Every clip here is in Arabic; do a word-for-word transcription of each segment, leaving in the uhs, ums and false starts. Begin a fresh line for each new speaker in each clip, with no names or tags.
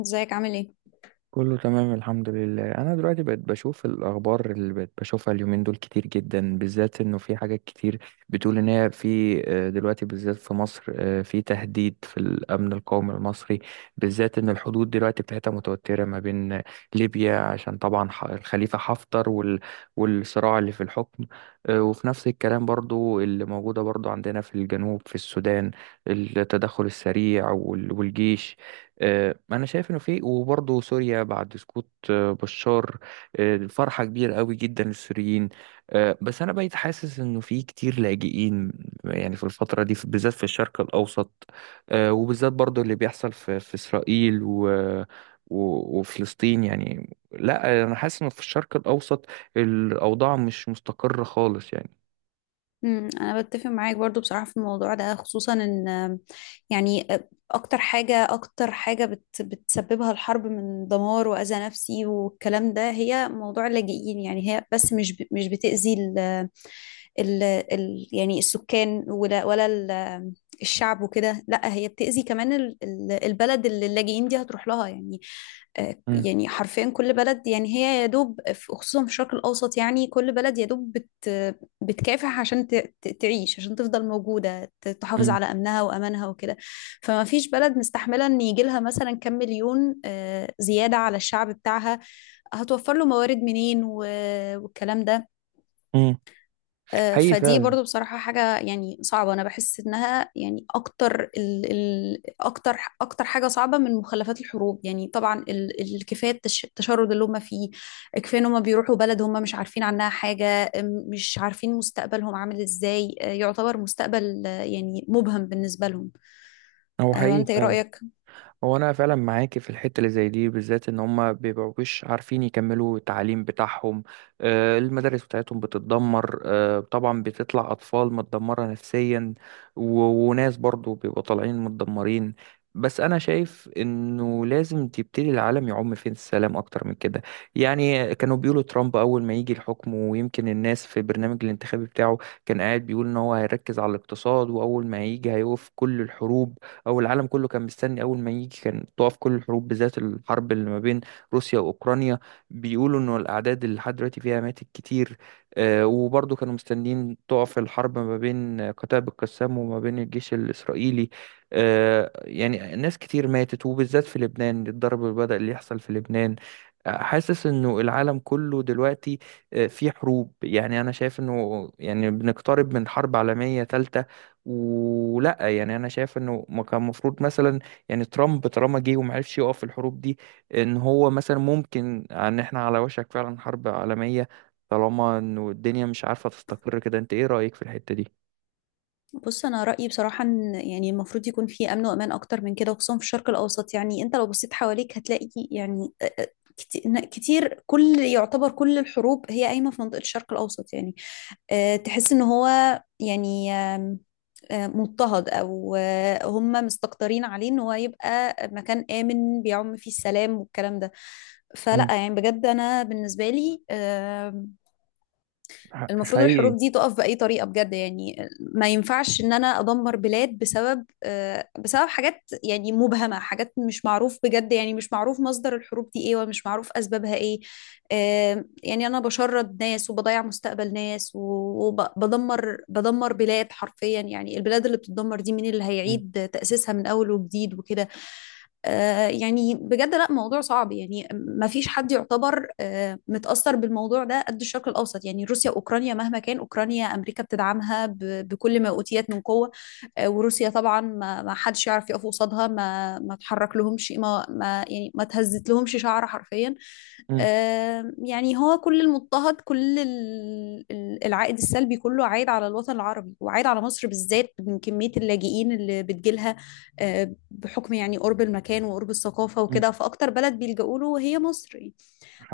ازيك عامل ايه؟
كله تمام، الحمد لله. انا دلوقتي بقيت بشوف الاخبار اللي بقيت بشوفها اليومين دول كتير جدا، بالذات انه في حاجات كتير بتقول ان هي في، آه، دلوقتي بالذات في مصر، آه، في تهديد في الامن القومي المصري، بالذات ان الحدود دلوقتي بتاعتها متوترة ما بين ليبيا، عشان طبعا ح- الخليفة حفتر وال- والصراع اللي في الحكم. آه، وفي نفس الكلام برضو اللي موجودة برضو عندنا في الجنوب في السودان، التدخل السريع وال- والجيش. آه، انا شايف انه في، وبرضه سوريا بعد سقوط آه، بشار. آه، الفرحه كبيره قوي جدا للسوريين. آه، بس انا بقيت حاسس انه في كتير لاجئين يعني في الفتره دي، في- بالذات في الشرق الاوسط. آه، وبالذات برضه اللي بيحصل في في اسرائيل و و- وفلسطين. يعني لا، انا حاسس انه في الشرق الاوسط الاوضاع مش مستقره خالص يعني.
امم انا بتفق معاك برضو بصراحة في الموضوع ده، خصوصا ان آم، يعني آه، اكتر حاجة اكتر حاجة بت بتسببها الحرب من دمار واذى نفسي والكلام ده هي موضوع اللاجئين. يعني هي بس مش ب- مش بتأذي ال ال ال يعني السكان ولا ولا ال- الشعب وكده، لا، هي بتأذي كمان ال- ال- البلد اللي اللاجئين دي هتروح لها يعني. آه،
امم
يعني حرفيا كل بلد، يعني هي يا دوب في- خصوصا في الشرق الأوسط، يعني كل بلد يا دوب بت بتكافح عشان ت- ت- تعيش، عشان تفضل موجودة، ت- تحافظ على أمنها وأمانها وكده. فما فيش بلد مستحملة إن يجي لها مثلا كم مليون آه، زيادة على الشعب بتاعها. هتوفر له موارد منين و- والكلام ده.
امم
آه،
حقيقي
فدي
فعلا.
برضو بصراحة حاجة يعني صعبة. أنا بحس إنها يعني أكتر ال ال أكتر أكتر حاجة صعبة من مخلفات الحروب. يعني طبعا ال الكفاية التش- التشرد اللي هم فيه، كفاية إن هم بيروحوا بلد هم مش عارفين عنها حاجة. أم، مش عارفين مستقبلهم عامل إزاي، آه، يعتبر مستقبل آه، يعني مبهم بالنسبة لهم.
هو
آه،
حقيقي
وأنت إيه
فعلا.
رأيك؟
هو انا فعلا معاكي في الحته اللي زي دي، بالذات ان هم بيبقوش عارفين يكملوا التعليم بتاعهم. آه، المدارس بتاعتهم بتتدمر، آه، طبعا بتطلع اطفال متدمره نفسيا، و- وناس برضو بيبقوا طالعين متدمرين. بس انا شايف انه لازم تبتدي العالم يعم فين السلام اكتر من كده. يعني كانوا بيقولوا ترامب اول ما يجي الحكم، ويمكن الناس في البرنامج الانتخابي بتاعه كان قاعد بيقول ان هو هيركز على الاقتصاد، واول ما هيجي هيوقف كل الحروب. او العالم كله كان مستني اول ما يجي كان تقف كل الحروب، بالذات الحرب اللي ما بين روسيا واوكرانيا. بيقولوا انه الاعداد اللي لحد دلوقتي فيها ماتت كتير. آه، وبرضه كانوا مستنيين تقف الحرب ما بين قتائب القسام وما بين الجيش الاسرائيلي. آه، يعني ناس كتير ماتت، وبالذات في لبنان الضرب اللي بدأ اللي يحصل في لبنان. آه، حاسس انه العالم كله دلوقتي، آه، في حروب. يعني انا شايف انه يعني بنقترب من حرب عالمية تالتة. ولا يعني انا شايف انه ما كان المفروض مثلا يعني ترامب طالما جه وما عرفش يقف في الحروب دي، ان هو مثلا ممكن ان احنا على وشك فعلا حرب عالمية، طالما انه الدنيا مش عارفة تستقر كده. انت ايه رأيك في الحتة دي؟
بص، انا رايي بصراحه ان يعني المفروض يكون في امن وامان اكتر من كده، خصوصا في الشرق الاوسط. يعني انت لو بصيت حواليك هتلاقي يعني آه، آه، كت- ن- كتير، كل يعتبر كل الحروب هي قايمه في منطقه الشرق الاوسط. يعني آه، تحس ان هو يعني آم، آه، مضطهد او آه، هم مستكترين عليه ان هو يبقى مكان امن بيعم فيه السلام والكلام ده. فلا،
مم.
يعني بجد انا بالنسبه لي آمم،
ح-
المفروض
حقيقي.
الحروب دي تقف بأي طريقة، بجد. يعني ما ينفعش ان انا ادمر بلاد بسبب آه، بسبب حاجات يعني مبهمة، حاجات مش معروف، بجد يعني مش معروف مصدر الحروب دي ايه ومش معروف اسبابها ايه. آه، يعني انا بشرد ناس وبضيع مستقبل ناس وبدمر بدمر بلاد حرفيا. يعني البلاد اللي بتتدمر دي مين اللي
مم.
هيعيد تأسيسها من اول وجديد وكده؟ آه، يعني بجد، لا، موضوع صعب. يعني ما فيش حد يعتبر آه، متأثر بالموضوع ده قد الشرق الأوسط. يعني روسيا وأوكرانيا، مهما كان، أوكرانيا أمريكا بتدعمها ب- بكل ما أوتيت من قوة. آه، وروسيا طبعا ما ما حدش يعرف يقف قصادها، ما ما تحرك لهمش، ما ما يعني ما تهزت لهمش شعر حرفيا.
مم.
آه، يعني هو كل المضطهد، كل ال- ال- العائد السلبي كله عايد على الوطن العربي وعايد على مصر بالذات من كمية اللاجئين اللي بتجيلها. آه، بحكم يعني قرب المكان وقرب الثقافة
مم.
وكده، فأكتر بلد بيلجأوا له هي مصر يعني.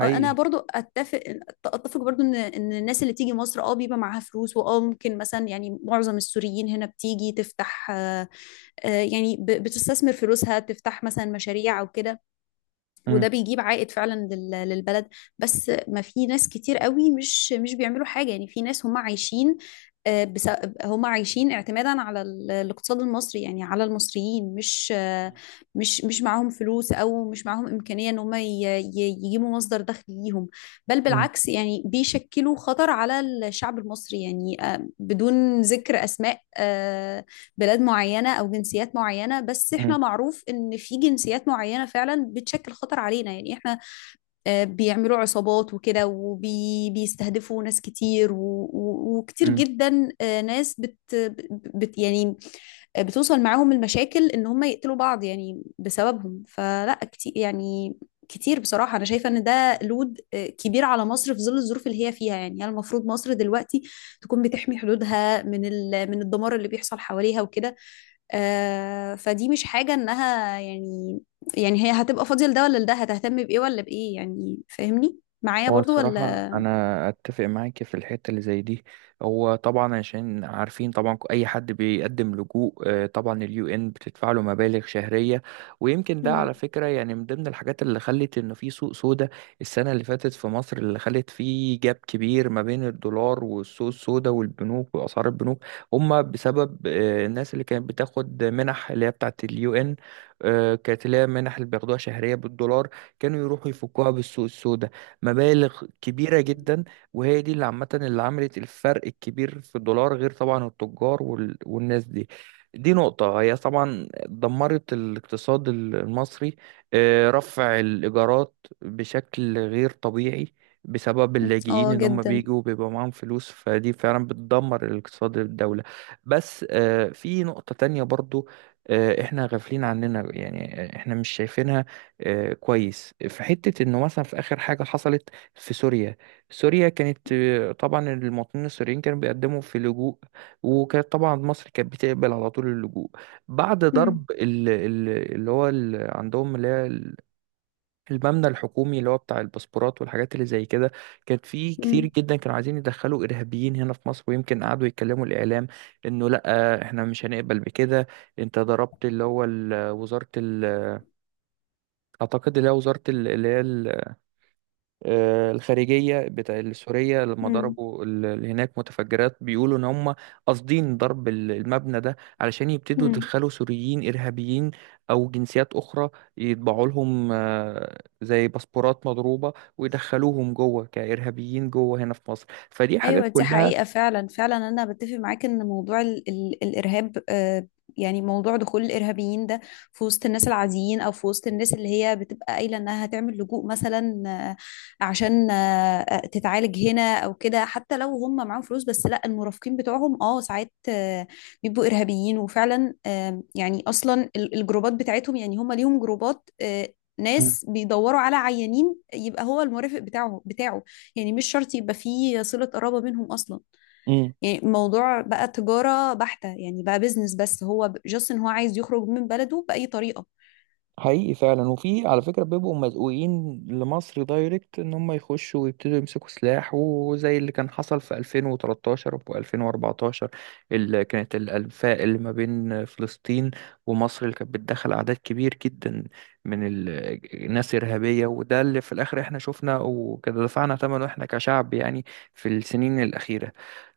آه، أنا برضو أتفق أتفق برضو إن إن الناس اللي تيجي مصر أه بيبقى معاها فلوس، وأه ممكن مثلا يعني معظم السوريين هنا بتيجي تفتح، آه، آه، يعني ب- بتستثمر فلوسها، تفتح مثلا مشاريع أو كده،
مم.
وده بيجيب عائد فعلا لل- للبلد. بس ما في ناس كتير قوي مش مش بيعملوا حاجة. يعني في ناس هم عايشين، آه، بس هم عايشين اعتمادا على ال- الاقتصاد المصري، يعني على المصريين. مش آه، مش مش معاهم فلوس، او مش معاهم امكانيه ان هم ي- ي- يجيبوا مصدر دخل ليهم. بل
مم.
بالعكس، يعني بيشكلوا خطر على الشعب المصري. يعني آه، بدون ذكر اسماء آه، بلاد معينة أو جنسيات معينة، بس
مم.
إحنا معروف إن في جنسيات معينة فعلا بتشكل خطر علينا. يعني إحنا آه، بيعملوا عصابات وكده، وبيستهدفوا ناس كتير، و- و- وكتير
مم.
جدا آه، ناس بت, بت يعني آه، بتوصل معاهم المشاكل ان هم يقتلوا بعض يعني بسببهم. فلا، كتير يعني، كتير بصراحة أنا شايفة إن ده لود آه، كبير على مصر في ظل الظروف اللي هي فيها. يعني هي المفروض مصر دلوقتي تكون بتحمي حدودها من ال... من الدمار اللي بيحصل حواليها وكده. آه، فدي مش حاجة إنها يعني، يعني هي هتبقى فاضية لده ولا لده، هتهتم بإيه ولا بإيه يعني؟ فاهمني معايا
هو
برضو
الصراحة
ولا؟
أنا أتفق معاك في الحتة اللي زي دي. هو طبعا عشان عارفين طبعا أي حد بيقدم لجوء، آه، طبعا اليو إن بتدفع له مبالغ شهرية. ويمكن ده على
مم.
فكرة يعني من ضمن الحاجات اللي خلت إن في سوق سودا السنة اللي فاتت في مصر، اللي خلت فيه جاب كبير ما بين الدولار والسوق السودا والبنوك وأسعار البنوك. هما بسبب آه، الناس اللي كانت بتاخد منح اللي هي بتاعت اليو إن، آه، كانت اللي هي منح اللي بياخدوها شهرية بالدولار، كانوا يروحوا يفكوها بالسوق السودا، مبالغ كبيرة جدا. وهي دي اللي عامة اللي عملت الفرق الكبير في الدولار، غير طبعا التجار وال... والناس دي. دي نقطة هي طبعا دمرت الاقتصاد المصري. آه، رفع الإيجارات بشكل غير طبيعي بسبب اللاجئين،
اه،
ان هم
جدا.
بيجوا بيبقى معاهم فلوس، فدي فعلا بتدمر الاقتصاد الدولة. بس آه، في نقطة تانية برضو، آه، احنا غافلين عننا يعني احنا مش شايفينها. آه، كويس في حتة انه مثلا في اخر حاجة حصلت في سوريا. سوريا كانت، آه، طبعا المواطنين السوريين كانوا بيقدموا في لجوء، وكانت طبعا مصر كانت بتقبل على طول اللجوء. بعد
مم.
ضرب ال- ال- اللي هو ال- عندهم اللي هي ال- المبنى الحكومي اللي هو بتاع الباسبورات والحاجات اللي زي كده، كانت في كتير
مم.
جدا كانوا عايزين يدخلوا ارهابيين هنا في مصر. ويمكن قعدوا يتكلموا الاعلام انه لا، آه، احنا مش هنقبل بكده. انت ضربت اللي هو ال- وزارة ال- اعتقد اللي هي وزارة ال- اللي هي آه، الخارجية بتاع السورية، لما
مم.
ضربوا ال- اللي هناك متفجرات. بيقولوا إن هم قاصدين ضرب ال- المبنى ده علشان يبتدوا
مم.
يدخلوا سوريين إرهابيين أو جنسيات أخرى، يطبعوا لهم آه، زي باسبورات مضروبة ويدخلوهم جوه كإرهابيين جوه هنا في مصر. فدي حاجات
ايوه، دي
كلها.
حقيقة فعلا، فعلا انا بتفق معاك ان موضوع ال ال الارهاب، آه، يعني موضوع دخول الارهابيين ده في وسط الناس العاديين، او في وسط الناس اللي هي بتبقى قايلة انها هتعمل لجوء مثلا، آه، عشان آه، آه، تتعالج هنا او كده. حتى لو هم معاهم فلوس، بس لا، المرافقين بتوعهم اه ساعات آه، بيبقوا ارهابيين. وفعلا آه، يعني اصلا ال- الجروبات بتاعتهم، يعني هم ليهم جروبات آه، ناس بيدوروا على عيانين، يبقى هو المرافق بتاعه بتاعه يعني مش شرط يبقى فيه صلة قرابة بينهم أصلا.
مم.
يعني الموضوع بقى تجارة بحتة، يعني بقى بيزنس، بس هو جاست إن هو عايز يخرج من بلده بأي طريقة.
حقيقي فعلا. وفي على فكرة بيبقوا مزقوقين لمصر دايركت ان هم يخشوا ويبتدوا يمسكوا سلاح، وزي اللي كان حصل في ألفين وثلاثة عشر و2014. اللي كانت الانفاق اللي ما بين فلسطين ومصر اللي كانت بتدخل اعداد كبير جدا من ال- الناس ارهابية. وده اللي في الاخر احنا شفنا وكده دفعنا ثمنه احنا كشعب يعني في السنين الاخيرة.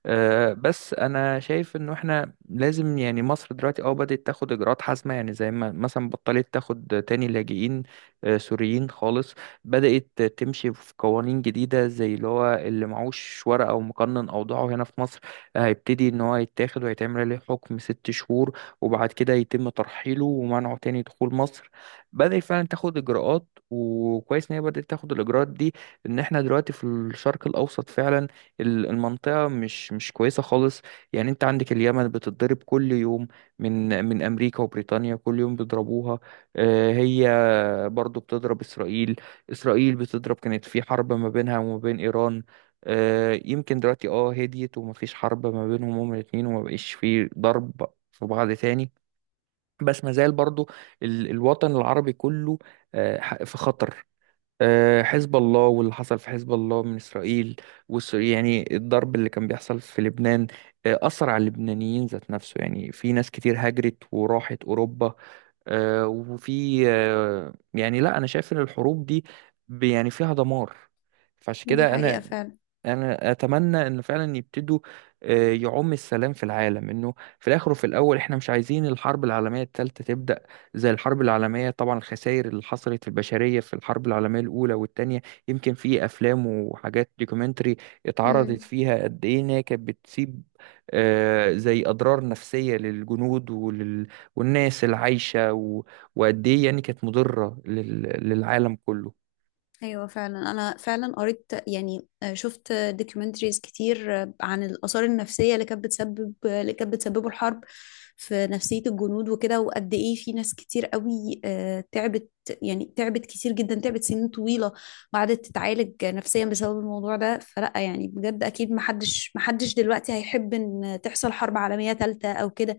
آه، بس انا شايف انه احنا لازم يعني مصر دلوقتي اه بدأت تاخد اجراءات حازمه. يعني زي ما مثلا بطلت تاخد تاني لاجئين آه، سوريين خالص. بدأت تمشي في قوانين جديده، زي اللي هو اللي معهوش ورقه او مقنن اوضاعه هنا في مصر، آه، هيبتدي ان هو يتاخد ويتعمل عليه حكم ست شهور وبعد كده يتم ترحيله ومنعه تاني دخول مصر. بدأت فعلا تاخد اجراءات، وكويس ان هي بدأت تاخد الاجراءات دي. ان احنا دلوقتي في الشرق الاوسط فعلا ال- المنطقة مش مش كويسة خالص. يعني انت عندك اليمن بتتضرب كل يوم من من امريكا وبريطانيا، كل يوم بيضربوها. آه، هي برضو بتضرب اسرائيل. اسرائيل بتضرب، كانت في حرب ما بينها وما بين ايران. آه، يمكن دلوقتي اه هديت ومفيش حرب ما بينهم هما الاتنين، وما بقيش في ضرب في بعض تاني. بس ما زال برضو ال- الوطن العربي كله آه، ح- في خطر. آه، حزب الله واللي حصل في حزب الله من إسرائيل، والس- يعني الضرب اللي كان بيحصل في لبنان آه، أثر على اللبنانيين ذات نفسه. يعني في ناس كتير هاجرت وراحت أوروبا. آه، وفي آه، يعني لا، أنا شايف إن الحروب دي ب- يعني فيها دمار. فعشان
دي
كده
حقيقة
أنا
فعلا.
انا اتمنى ان فعلا يبتدوا آه، يعم السلام في العالم. انه في الاخر وفي الاول احنا مش عايزين الحرب العالميه الثالثه تبدا. زي الحرب العالميه طبعا الخسائر اللي حصلت في البشريه في الحرب العالميه الاولى والثانيه، يمكن في افلام وحاجات دوكيومنتري اتعرضت
مم.
فيها قد ايه ان هي كانت بتسيب آه، زي اضرار نفسيه للجنود ولل... والناس العايشه و... وقد ايه يعني كانت مضره لل... للعالم كله.
ايوه، فعلا. انا فعلا قريت، يعني آه، شفت دوكيومنتريز كتير آه، عن الاثار النفسيه اللي كانت بتسبب، اللي كانت بتسببه الحرب في نفسيه الجنود وكده، وقد ايه في ناس كتير قوي آه، تعبت، يعني تعبت كتير جدا، تعبت سنين طويله وقعدت تتعالج نفسيا بسبب الموضوع ده. فلا، يعني بجد، اكيد محدش محدش دلوقتي هيحب ان تحصل حرب عالميه ثالثه او كده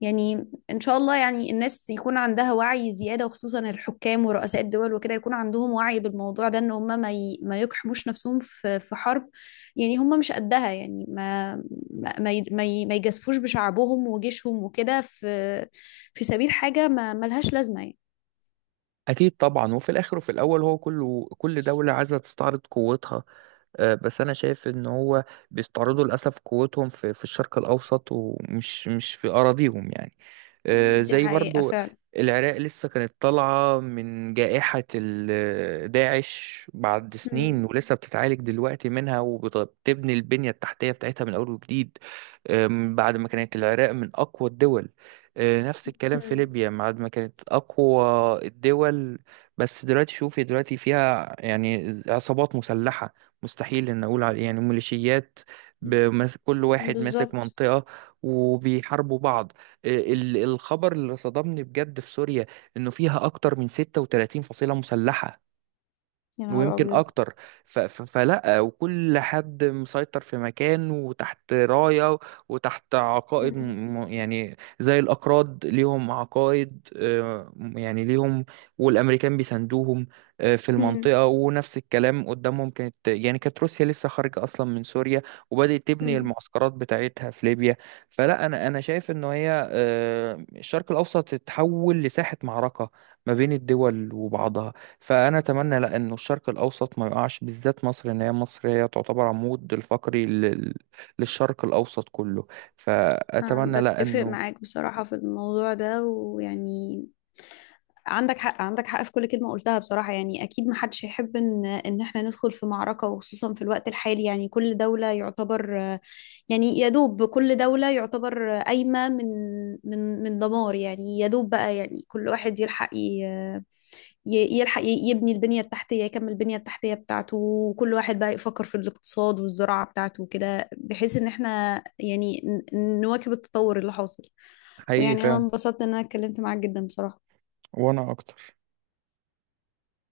يعني. ان شاء الله يعني الناس يكون عندها وعي زيادة، وخصوصا الحكام ورؤساء الدول وكده، يكون عندهم وعي بالموضوع ده، ان هم ما ي... ما يقحموش نفسهم في في حرب، يعني هم مش قدها. يعني ما ما ما ي... ما ي- ما يجازفوش بشعبهم وجيشهم وكده في في سبيل حاجة ما ملهاش لازمة يعني.
أكيد طبعا، وفي الآخر وفي الأول هو كله كل دولة عايزة تستعرض قوتها. آه، بس انا شايف ان هو بيستعرضوا للاسف قوتهم في في الشرق الاوسط، ومش مش في اراضيهم يعني. آه،
دي
زي
حقيقة
برضو
فعلا.
العراق لسه كانت طالعة من جائحة ال- داعش بعد
مم.
سنين، ولسه بتتعالج دلوقتي منها وبتبني البنية التحتية بتاعتها من أول وجديد. آم، بعد ما كانت العراق من أقوى الدول. آه، نفس الكلام في
مم.
ليبيا بعد ما كانت أقوى الدول. بس دلوقتي شوفي دلوقتي فيها يعني عصابات مسلحة، مستحيل ان اقول على يعني ميليشيات، بمس- كل واحد ماسك
بالظبط.
منطقة وبيحاربوا بعض. آه، ال- الخبر اللي صدمني بجد في سوريا انه فيها اكتر من ستة وتلاتين فصيلة مسلحة،
يا نهار
ويمكن
أبيض.
اكتر. ف... ف... فلا، وكل حد مسيطر في مكان وتحت راية وتحت عقائد، م...
مم.
م- يعني زي الاكراد ليهم عقائد، آه، يعني ليهم، والامريكان بيساندوهم آه، في
مم.
المنطقة. ونفس الكلام قدامهم، كانت يعني كانت روسيا لسه خارجة اصلا من سوريا وبدأت تبني
مم.
المعسكرات بتاعتها في ليبيا. فلا انا انا شايف ان هي آه، الشرق الاوسط اتحول لساحة معركة ما بين الدول وبعضها. فانا اتمنى لا، انه الشرق الاوسط ما يقعش، بالذات مصر، ان هي مصر هي تعتبر عمود الفقري لل... للشرق الاوسط كله.
آه،
فاتمنى لا
بتفق
انه
معاك بصراحة في الموضوع ده. ويعني عندك حق، عندك حق في كل كلمة قلتها بصراحة. يعني أكيد محدش هيحب إن إن إحنا ندخل في معركة، وخصوصا في الوقت الحالي. يعني كل دولة يعتبر، يعني يا دوب كل دولة يعتبر قايمة من من من دمار، يعني يا دوب بقى. يعني كل واحد يلحق ي- ي- يلحق ي- يبني البنية التحتية، يكمل البنية التحتية بتاعته، وكل واحد بقى يفكر في الاقتصاد والزراعة بتاعته وكده، بحيث إن إحنا يعني ن- نواكب التطور اللي حاصل.
حقيقي
ويعني أنا
فعلا.
انبسطت إن أنا اتكلمت معاك جدا بصراحة.
وانا اكتر.